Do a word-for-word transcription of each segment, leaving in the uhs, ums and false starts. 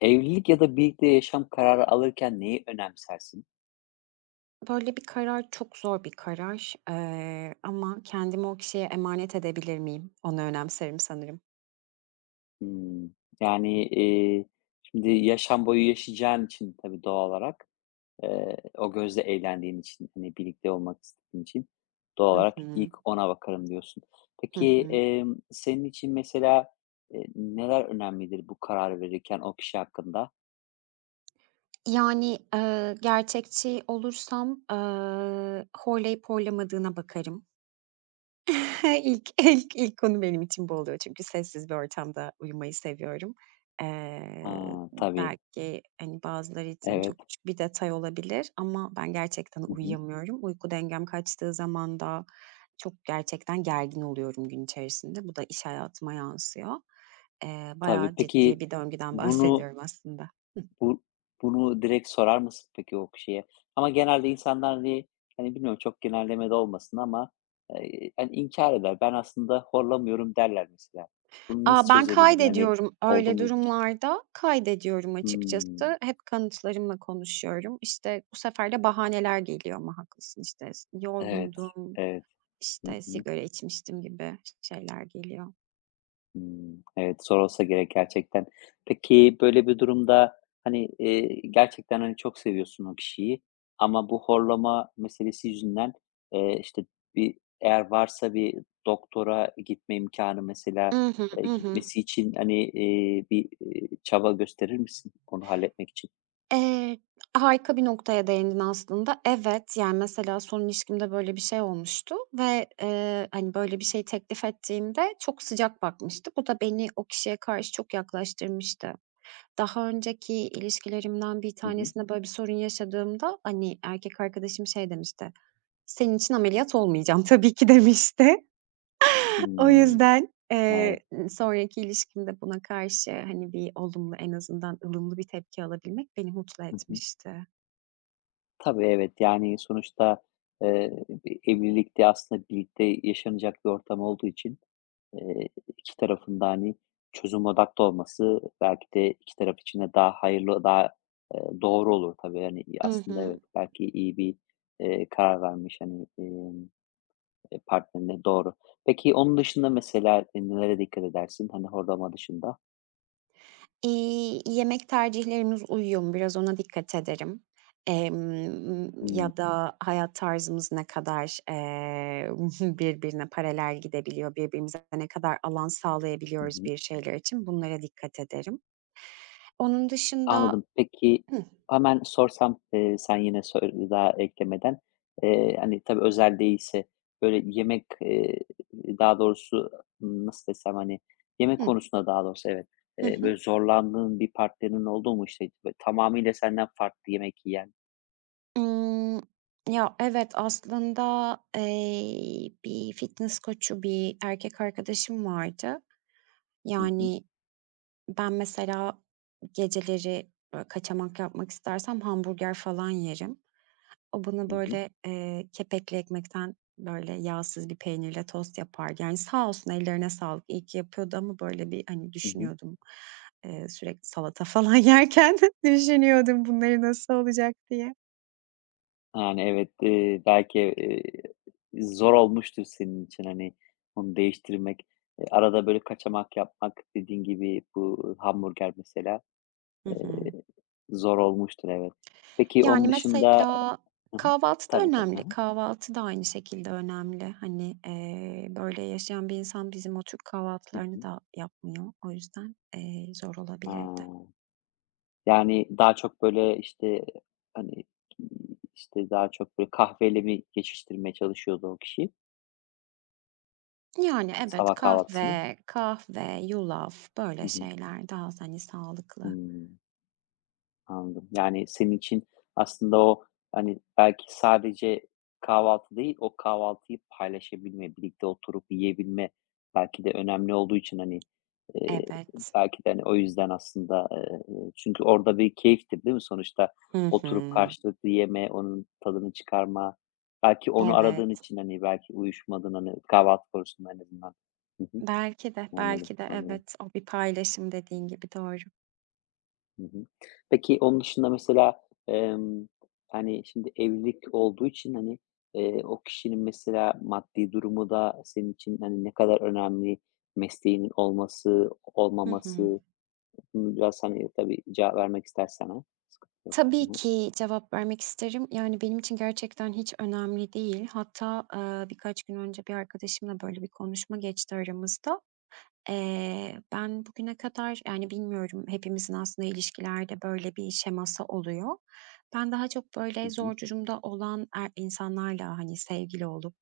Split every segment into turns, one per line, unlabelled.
Evlilik ya da birlikte yaşam kararı alırken neyi önemsersin?
Böyle bir karar çok zor bir karar, eee, ama kendimi o kişiye emanet edebilir miyim? Onu önemserim sanırım.
Hımm, yani, eee, şimdi yaşam boyu yaşayacağın için tabii doğal olarak, eee, o gözle evlendiğin için, hani, birlikte olmak istediğin için doğal
Hı
olarak
hı.
ilk ona bakarım diyorsun.
Hı
Peki,
hı.
emm, senin için mesela, eee, neler önemlidir bu karar verirken o kişi hakkında?
Yani, eee, gerçekçi olursam, eee, horlayıp horlamadığına bakarım. İlk ilk ilk konu benim için bu oluyor çünkü sessiz bir ortamda uyumayı seviyorum. Eee,
Ha, tabii,
belki, hani, bazıları için
evet.
çok küçük bir detay olabilir ama ben gerçekten
Hı hı.
uyuyamıyorum. Uyku dengem kaçtığı zaman da çok gerçekten gergin oluyorum gün içerisinde. Bu da iş hayatıma yansıyor. Eee,
Tabii.
bayağı ciddi
Peki,
bir döngüden
bunu
bahsediyorum aslında. Hıh.
Bu bunu direkt sorar mısın peki o kişiye? Ama genelde insanlar, hani, hani, bilmiyorum çok genelleme de olmasın ama, eee, hani, inkâr eder. Ben aslında horlamıyorum derler mesela. Bunu nasıl
Aaa, ben
çözebildin? Hani,
kaydediyorum
oldu
öyle
mu hiç?
durumlarda, kaydediyorum
Hımm.
açıkçası. Hep kanıtlarımla konuşuyorum. İşte, bu sefer de bahaneler geliyor ama haklısın, işte, s
Evet,
yorgundum,
evet. Hı
işte,
hı.
sigara içmiştim gibi şeyler geliyor.
Hımm, evet, zor olsa gerek gerçekten. Peki, böyle bir durumda, hani, eee, gerçekten, hani, çok seviyorsun o kişiyi ama bu horlama meselesi yüzünden, eee, işte, bir eğer varsa bir doktora gitme imkânı mesela,
Mhm
eee,
mhm.
gitmesi için, hani, eee, bir, eee, çaba gösterir misin onu halletmek için?
Eee, harika bir noktaya değindin aslında. Evet, yani, mesela son ilişkimde böyle bir şey olmuştu ve, eee, hani, böyle bir şey teklif ettiğimde çok sıcak bakmıştı. Bu da beni o kişiye karşı çok yaklaştırmıştı. Daha önceki ilişkilerimden bir
Hı hı.
tanesinde böyle bir sorun yaşadığımda, hani, erkek arkadaşım şey demişti, "Senin için ameliyat olmayacağım tabii ki." demişti. O
Hımm,
yüzden, eee,
evet.
sonraki ilişkimde buna karşı, hani, bir olumlu, en azından ılımlı bir tepki alabilmek beni mutlu
Hı hı.
etmişti.
Tabii, evet, yani, sonuçta, eee, bir evlilik aslında birlikte yaşanacak bir ortam olduğu için Eee, iki tarafın da, hani, çözüm odaklı olması belki de iki taraf için de daha hayırlı, daha, eee, doğru olur tabii. Yani
I
aslında
hı.
evet, belki iyi bir, eee, karar vermiş, hani, emm, eee, partnerine. Doğru. Peki onun dışında mesela, eee, nelere dikkat edersin? Hani, horlama dışında?
İii, yemek tercihlerimiz uyuyor mu? Biraz ona dikkat ederim. Emm,
Hımm.
ya da hayat tarzımız ne kadar, eee, birbirine paralel gidebiliyor, birbirimize ne kadar alan
Hı
sağlayabiliyoruz
hı.
bir şeyler için, bunlara dikkat ederim. Onun dışında
Anladım. Peki,
Hıh,
hemen sorsam, eee, sen yine söyle daha eklemeden. Eee, hani, tabii özel değilse, böyle, yemek, eee, daha doğrusu, nasıl desem, hani, yemek
hıh,
konusunda daha doğrusu, evet,
hı
eee,
hı.
böyle, zorlandığın bir partnerin oldu mu? İşte böyle, tamamıyla senden farklı yemek yiyen?
Imm, ya, evet, aslında, eee, bir fitness koçu bir erkek arkadaşım vardı.
Hı hı.
Yani ben mesela geceleri, böyle, kaçamak yapmak istersem hamburger falan yerim. O bunu
Hı hı.
böyle, eee, kepekli ekmekten, böyle, yağsız bir peynirle tost yapar. Yani, sağ olsun, ellerine sağlık. İyi ki yapıyordu ama böyle bir, hani,
Hı hı.
düşünüyordum, eee, sürekli salata falan yerken düşünüyordum bunları nasıl olacak diye.
Yani, evet, eee, belki, eee, zor olmuştur senin için, hani, onu değiştirmek. Eee, arada, böyle, kaçamak yapmak, dediğin gibi bu hamburger mesela.
Hı
Eee,
hı.
Zor olmuştur, evet. Peki
Yani,
onun dışında.
mesela
Hı hı.
kahvaltı da
Tabii, tabii. Hı
önemli.
hı.
Kahvaltı da aynı şekilde önemli. Hani, eee, böyle yaşayan bir insan bizim o Türk
Hı
kahvaltılarını
hı.
da yapmıyor. O yüzden, eee, zor
Ha.
olabilirdi.
Yani daha çok, böyle, işte, hani, işte, daha çok, böyle, kahveyle mi geçiştirmeye çalışıyordu o kişi
Yani, evet,
sabah kahvaltısını?
kahve, kahve, yulaf
Hı
böyle
hı.
şeyler daha hani sağlıklı.
Hıı. Anladım. Yani, senin için aslında o, hani, belki sadece kahvaltı değil, o kahvaltıyı paylaşabilme, birlikte oturup yiyebilme belki de önemli olduğu için, hani, eee,
Evet.
belki de, hani, o yüzden aslında, eee, çünkü orada bir keyiftir, değil mi sonuçta?
Hı hı.
Oturup karşılıklı yeme, onun tadını çıkarma. Belki onu aradığın
Evet.
için, hani, belki uyuşmadın, hani, kahvaltı konusunda en azından. Hı hı.
Belki de,
Anladım,
belki de
anladım.
evet. O bir paylaşım dediğin gibi, doğru.
Hı hı. Peki onun dışında mesela, emm, hani, şimdi evlilik olduğu için, hani, eee, o kişinin mesela maddi durumu da senin için, hani, ne kadar önemli? Mesleğinin olması,
Hı hı.
olmaması? Bunu biraz, hani, tabii cevap vermek istersen eğer sıkıntı yok.
Tabii
Hı hı.
ki cevap vermek isterim. Yani, benim için gerçekten hiç önemli değil. Hatta, eee, birkaç gün önce bir arkadaşımla böyle bir konuşma geçti aramızda. Eee, ben bugüne kadar, yani, bilmiyorum, hepimizin aslında ilişkilerde böyle bir şeması oluyor. Ben daha çok,
Hı
böyle,
hı.
zor durumda olan er insanlarla, hani, sevgili olup,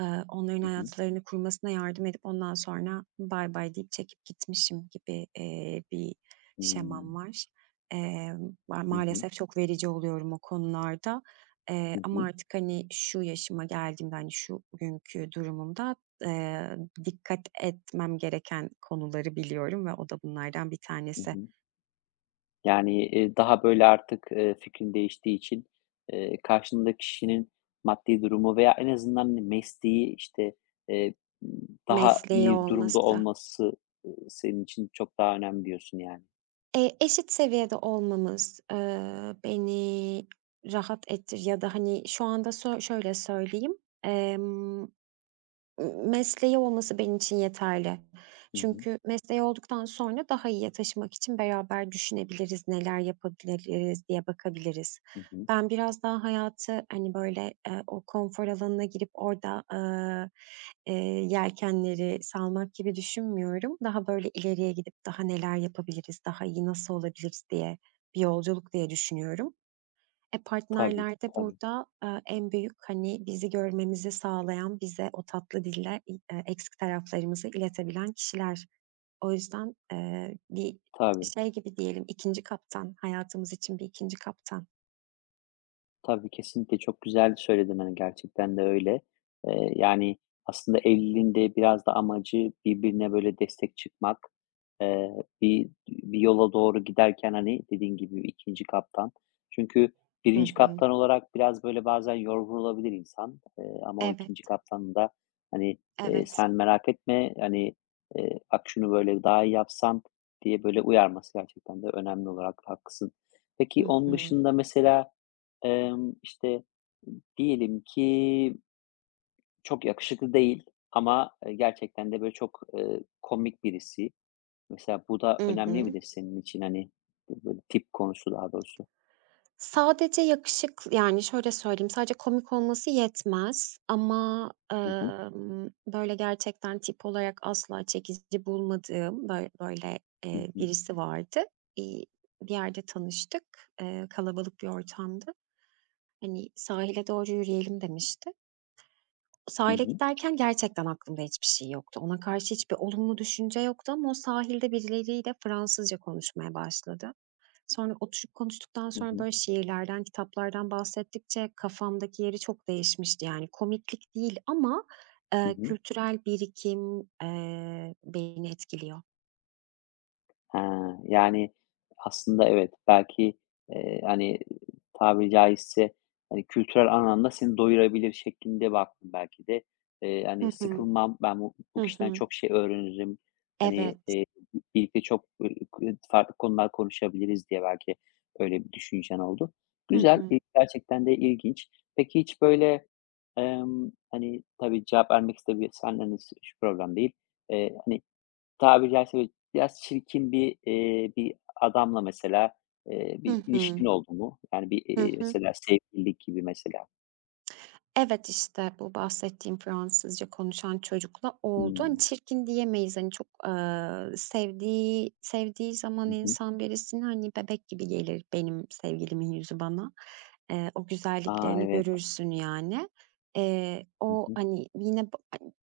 eee, onların
Hı hı.
hayatlarını kurmasına yardım edip ondan sonra "bay bay" deyip çekip gitmişim gibi, eee, bir şemam
Hımm.
var. Eee, ma
Hı hı.
maalesef çok verici oluyorum o konularda, eee,
Hı
ama
hı.
artık, hani, şu yaşıma geldiğimde, hani, şu günkü durumumda Eee, dikkat etmem gereken konuları biliyorum ve o da bunlardan bir
Hı
tanesi.
hı. Yani, eee, daha böyle artık, eee, fikrin değiştiği için, eee, karşındaki kişinin maddi durumu veya en azından mesleği, işte, eee, daha
Mesleği
iyi durumda
olması.
olması, ııı, senin için çok daha önemli diyorsun yani.
Eee, eşit seviyede olmamız, eee, beni rahat ettir ya da, hani, şu anda sö şöyle söyleyeyim, mesleği olması benim için yeterli.
Hı hı.
Çünkü mesleği olduktan sonra daha iyiye taşımak için beraber düşünebiliriz, neler yapabiliriz diye bakabiliriz.
Hı hı.
Ben biraz daha hayatı, hani, böyle, eee, o konfor alanına girip orada, aaa, eee, yelkenleri salmak gibi düşünmüyorum. Daha böyle ileriye gidip daha neler yapabiliriz, daha iyi nasıl olabiliriz diye bir yolculuk diye düşünüyorum. E,
Tabii,
partnerler
tabii,
burada, eee, en büyük, hani, bizi görmemizi sağlayan, bize o tatlı dille i eee, eksik taraflarımızı iletebilen kişiler. O yüzden, eee, bir
tabii.
şey gibi diyelim, ikinci kaptan, hayatımız için bir ikinci kaptan.
Tabii, kesinlikle çok güzel söyledin, hani, gerçekten de öyle. Eee, yani, aslında evliliğin de biraz da amacı birbirine böyle destek çıkmak. Eee, bir bir yola doğru giderken, hani, dediğin gibi ikinci kaptan. Çünkü
Hı
birinci
hı.
kaptan olarak biraz böyle bazen yorulabilir insan, eee, ama o
Evet,
ikinci kaptanın da, hani, eee,
evet.
"Sen merak etme, hani, eee, bak şunu böyle daha iyi yapsan." diye böyle uyarması gerçekten de önemli olarak haklısın.
Hı
Peki, onun
hı.
dışında mesela, Emm, işte, diyelim ki çok yakışıklı değil ama, eee, gerçekten de böyle çok, eee, komik birisi. Mesela bu
I
da önemli
hı.
midir senin için, hani, böyle tip konusu daha doğrusu?
Sadece yakışık yani, şöyle söyleyeyim, sadece komik olması yetmez ama,
Hı hı.
emm, böyle, gerçekten tip olarak asla çekici bulmadığım böy böyle,
Hı
eee,
hı.
birisi vardı. İii, bir yerde tanıştık, eee, kalabalık bir ortamdı. Hani, "Sahile doğru yürüyelim." demişti.
Hı
Sahile
hı.
giderken gerçekten aklımda hiçbir şey yoktu. Ona karşı hiçbir olumlu düşünce yoktu ama o sahilde birileriyle Fransızca konuşmaya başladı. Sonra oturup konuştuktan
Hı
sonra,
hı.
böyle, şiirlerden, kitaplardan bahsettikçe kafamdaki yeri çok değişmişti. Yani komiklik değil ama,
Hı
eee,
hı.
kültürel birikim, eee, beni etkiliyor.
Ha, yani, aslında evet, belki, eee, hani, tabiri caizse, hani, kültürel anlamda seni doyurabilir şeklinde baktım belki de. Eee,
Hı
hani,
hı.
sıkılmam, ben bu bu
Hı
kişiden
hı.
çok şey öğrenirim, hani,
Evet.
eee, birlikte çok, ııı, farklı konular konuşabiliriz diye belki öyle bir düşüncen oldu.
Hı
Güzel,
hı.
eee, gerçekten de ilginç. Peki hiç böyle, emm, hani, tabii cevap vermek istemiyorsan, hani, şu problem değil. Eee, hani, Tabiri caizse böyle biraz çirkin bir, eee, bir adamla mesela, eee, bir
Hı hı.
ilişkin oldu mu? Yani bir,
Hı
eee,
hı.
mesela sevgililik gibi mesela.
Evet, işte, bu bahsettiğim Fransızca konuşan çocukla oldu. Hani,
Hımm.
çirkin diyemeyiz, hani, çok, eee, sevdiği sevdiği zaman
Hı hı.
insan birisini, hani, bebek gibi gelir benim sevgilimin yüzü bana. Eee, o
A,
güzelliklerini
evet.
görürsün, yani. Eee,
Hı
o,
hı.
hani, yine b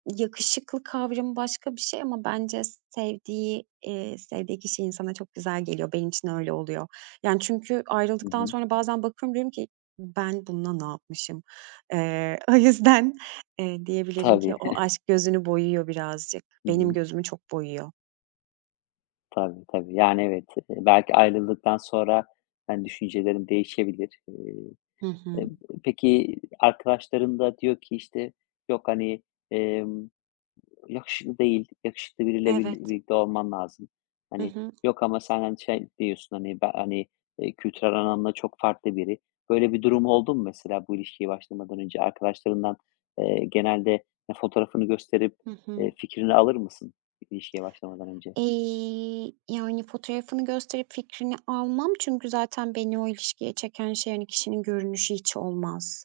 yakışıklı kavramı başka bir şey ama bence sevdiği, eee, sevdiği kişi insana çok güzel geliyor. Benim için öyle oluyor. Yani, çünkü
Hı
ayrıldıktan
hı.
sonra bazen bakıyorum diyorum ki, "Ben bununla ne yapmışım?" Eee, o yüzden, eee, diyebilirim ki
Tabii.
o aşk gözünü boyuyor birazcık.
Hı
Benim
hı.
gözümü çok boyuyor.
Tabii, tabii. Yani evet, eee, belki ayrıldıktan sonra, ben düşüncelerim değişebilir. Eee,
Hı
eee,
hı.
peki arkadaşların da diyor ki, işte, yok, hani, emm Yakışıklı değil, yakışıklı biriyle birli
Evet.
birlikte olman lazım.
Hı
Hani,
hı.
yok ama sen, hani, şey diyorsun, hani, ben, hani, eee, kültürel anlamda çok farklı biri. Böyle bir durum oldu mu mesela bu ilişkiye başlamadan önce? Arkadaşlarından, eee, genelde e, fotoğrafını gösterip,
Hı hı.
eee, fikrini alır mısın ilişkiye başlamadan önce?
Eee, yani, fotoğrafını gösterip fikrini almam çünkü zaten beni o ilişkiye çeken şey, hani, kişinin görünüşü hiç olmaz.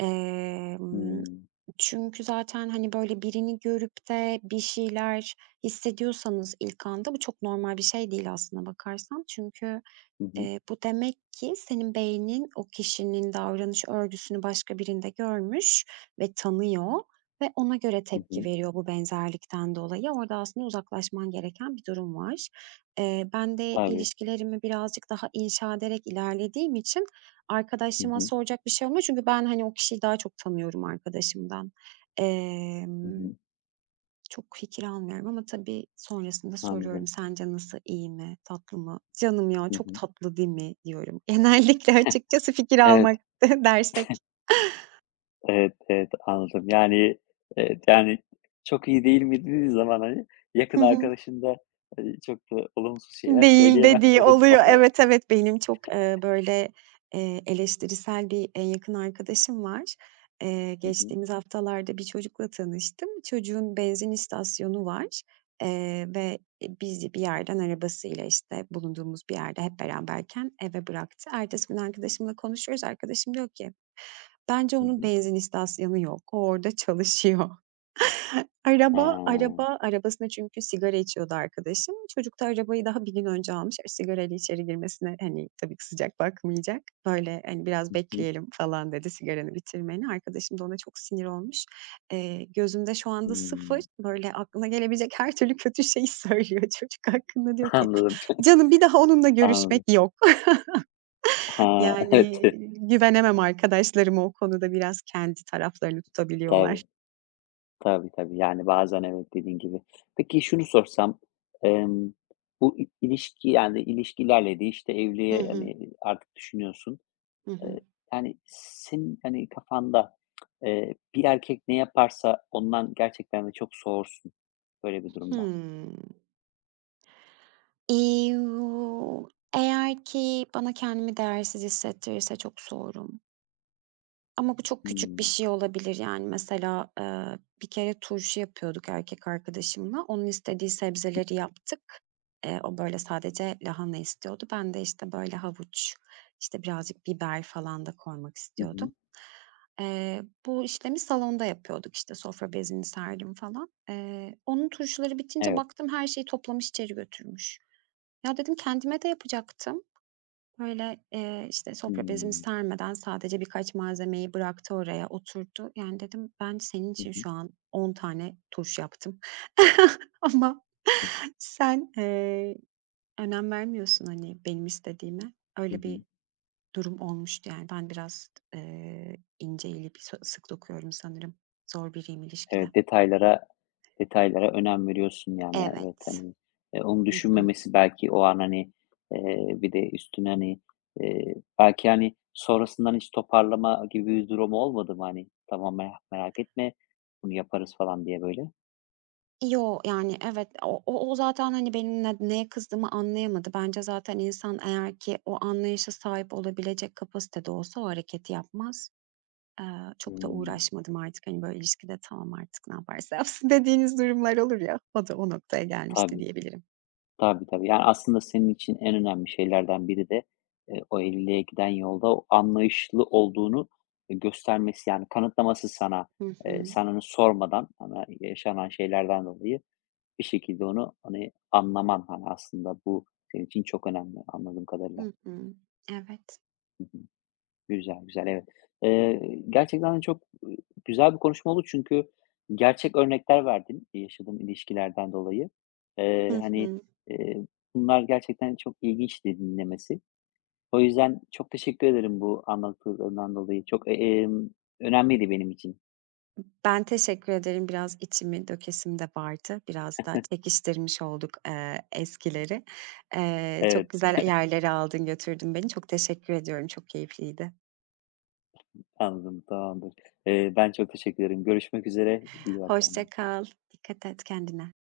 Emm,
Hımm.
çünkü zaten, hani, böyle birini görüp de bir şeyler hissediyorsanız ilk anda bu çok normal bir şey değil aslına bakarsan. Çünkü
Hı hı.
Eee, bu demek ki senin beynin o kişinin davranış örgüsünü başka birinde görmüş ve tanıyor ve ona göre
Hı
tepki
hı.
veriyor bu benzerlikten dolayı. Orada aslında uzaklaşman gereken bir durum var. Eee, ben de
Tabii.
ilişkilerimi birazcık daha inşa ederek ilerlediğim için
Hı
arkadaşıma
hı.
soracak bir şey olmuyor. Çünkü ben hani o kişiyi daha çok tanıyorum arkadaşımdan.
Hı
Emm
hı.
çok fikir almıyorum ama tabii sonrasında soruyorum,
Anladım.
"Sence nasıl, iyi mi, tatlı mı?" "Canım ya,
Hı
çok
hı.
tatlı değil mi?" diyorum. Genellikle açıkçası fikir
Evet.
almak dersek.
Evet, evet, anladım. Yani, eee, yani, "Çok iyi değil mi?" dediği zaman, hani, yakın arkadaşın da, hani, çok da olumsuz şeyler
Değil
söyleyemez
dediği
evet, doğal
oluyor.
olarak.
Evet, evet, benim çok, eee, böyle, eee, eleştirisel bir, en yakın arkadaşım var. Eee,
Hı hı.
geçtiğimiz haftalarda bir çocukla tanıştım. Çocuğun benzin istasyonu var, eee, ve, bizi bir yerden arabasıyla, işte, bulunduğumuz bir yerde hep beraberken eve bıraktı. Ertesi gün arkadaşımla konuşuyoruz. Arkadaşım diyor ki, "Bence
Hı
onun
hı.
benzin istasyonu yok. O orada çalışıyor." He,
Ha.
araba araba arabasına çünkü sigara içiyordu arkadaşım. Çocuk da arabayı daha bir gün önce almış. E, sigarayla içeri girmesine, hani, tabii ki sıcak bakmayacak. Böyle, hani, "Biraz
Hı hı.
bekleyelim." falan dedi sigaranı bitirmeni. Arkadaşım da ona çok sinir olmuş. Eee, gözümde şu anda sıfır,
Hımm.
böyle, aklına gelebilecek her türlü kötü şeyi söylüyor çocuk hakkında. Diyor ki,
Anladım,
"Canım, bir daha onunla görüşmek
anladım.
yok."
Ha,
Yani,
evet.
güvenemem arkadaşlarıma o konuda. Biraz kendi taraflarını tutabiliyorlar.
Tabii, tabii, tabii. Yani, bazen evet, dediğin gibi. Peki şunu sorsam, emm, bu i ilişki, yani, ilişkilerle de, işte,
Hı
evliliğe,
hı.
hani, artık düşünüyorsun.
Hı hı.
Eee, yani, senin, hani, kafanda, eee, bir erkek ne yaparsa ondan gerçekten de çok soğursun böyle bir durumda.
Hımm. İii, eğer ki bana kendimi değersiz hissettirirse çok soğurum ama bu çok küçük bir
Hımm.
şey olabilir. Yani, mesela, eee, bir kere turşu yapıyorduk erkek arkadaşımla. Onun istediği sebzeleri yaptık. Eee, o, böyle, sadece lahana istiyordu. Ben de, işte, böyle, havuç, işte, birazcık biber falan da koymak
Hı hı.
istiyordum. Eee, bu işlemi salonda yapıyorduk, işte, sofra bezini serdim falan. Eee, onun turşuları bitince
Evet.
baktım her şeyi toplamış içeri götürmüş. Ya, dedim kendime de yapacaktım. Böyle, eee, işte, sofra bezini
Hımm.
sermeden sadece birkaç malzemeyi bıraktı oraya, oturdu. Yani, dedim ben senin
Hı
için
hı.
şu an on tane turşu yaptım ama
Hı hı.
sen, eee, önem vermiyorsun, hani, benim istediğime.
Hı
Öyle
hı.
bir durum olmuştu, yani. Ben biraz, eee, ince elip sık dokuyorum sanırım. Zor biriyim ilişkide.
Evet, detaylara detaylara önem veriyorsun, yani, ya, evet,
Evet.
hani, eee, onu
Hı hı.
düşünmemesi belki o an, hani, eee, bir de üstüne, hani, eee, belki, hani, sonrasından hiç toparlama gibi bir durumu olmadı mı? Hani, "Tamam, mera merak etme, bunu yaparız." falan diye böyle.
Yo, yani, evet, o o o zaten, hani, benim ne neye kızdığımı anlayamadı. Bence zaten insan eğer ki o anlayışa sahip olabilecek kapasitede olsa o hareketi yapmaz. Eee, çok da
Hımm.
uğraşmadım artık. Hani, böyle ilişkide "Tamam artık ne yaparsa yapsın." dediğiniz durumlar olur ya, o da o noktaya gelmişti
Tabii.
diyebilirim.
Tabii, tabii. Yani, aslında senin için en önemli şeylerden biri de, eee, o evliliğe giden yolda o anlayışlı olduğunu, eee, göstermesi, yani, kanıtlaması sana.
Hı
Eee,
hı.
sen onu sormadan ama yaşanan şeylerden dolayı bir şekilde onu, hani, anlaman, hani, aslında bu senin için çok önemli anladığım kadarıyla.
Hı hı. Evet.
Güzel, güzel, evet. Eee, gerçekten de çok, ııı, güzel bir konuşma oldu çünkü gerçek örnekler verdin yaşadığın ilişkilerden dolayı. Eee,
Hı
hani,
hı.
eee, bunlar gerçekten çok ilginçti dinlemesi. O yüzden çok teşekkür ederim bu anlattıklarından dolayı. Çok, e, emm, önemliydi benim için.
Ben teşekkür ederim. Biraz içimi dökesim de vardı. Biraz da çekiştirmiş olduk, eee, eskileri. Eee, çok
Evet,
güzel yerlere aldın götürdün beni. Çok teşekkür ediyorum. Çok keyifliydi.
anladım, tamamdır. Eee, ben çok teşekkür ederim. Görüşmek üzere, iyi bak
Hoşça
kendine.
kal. Dikkat et kendine.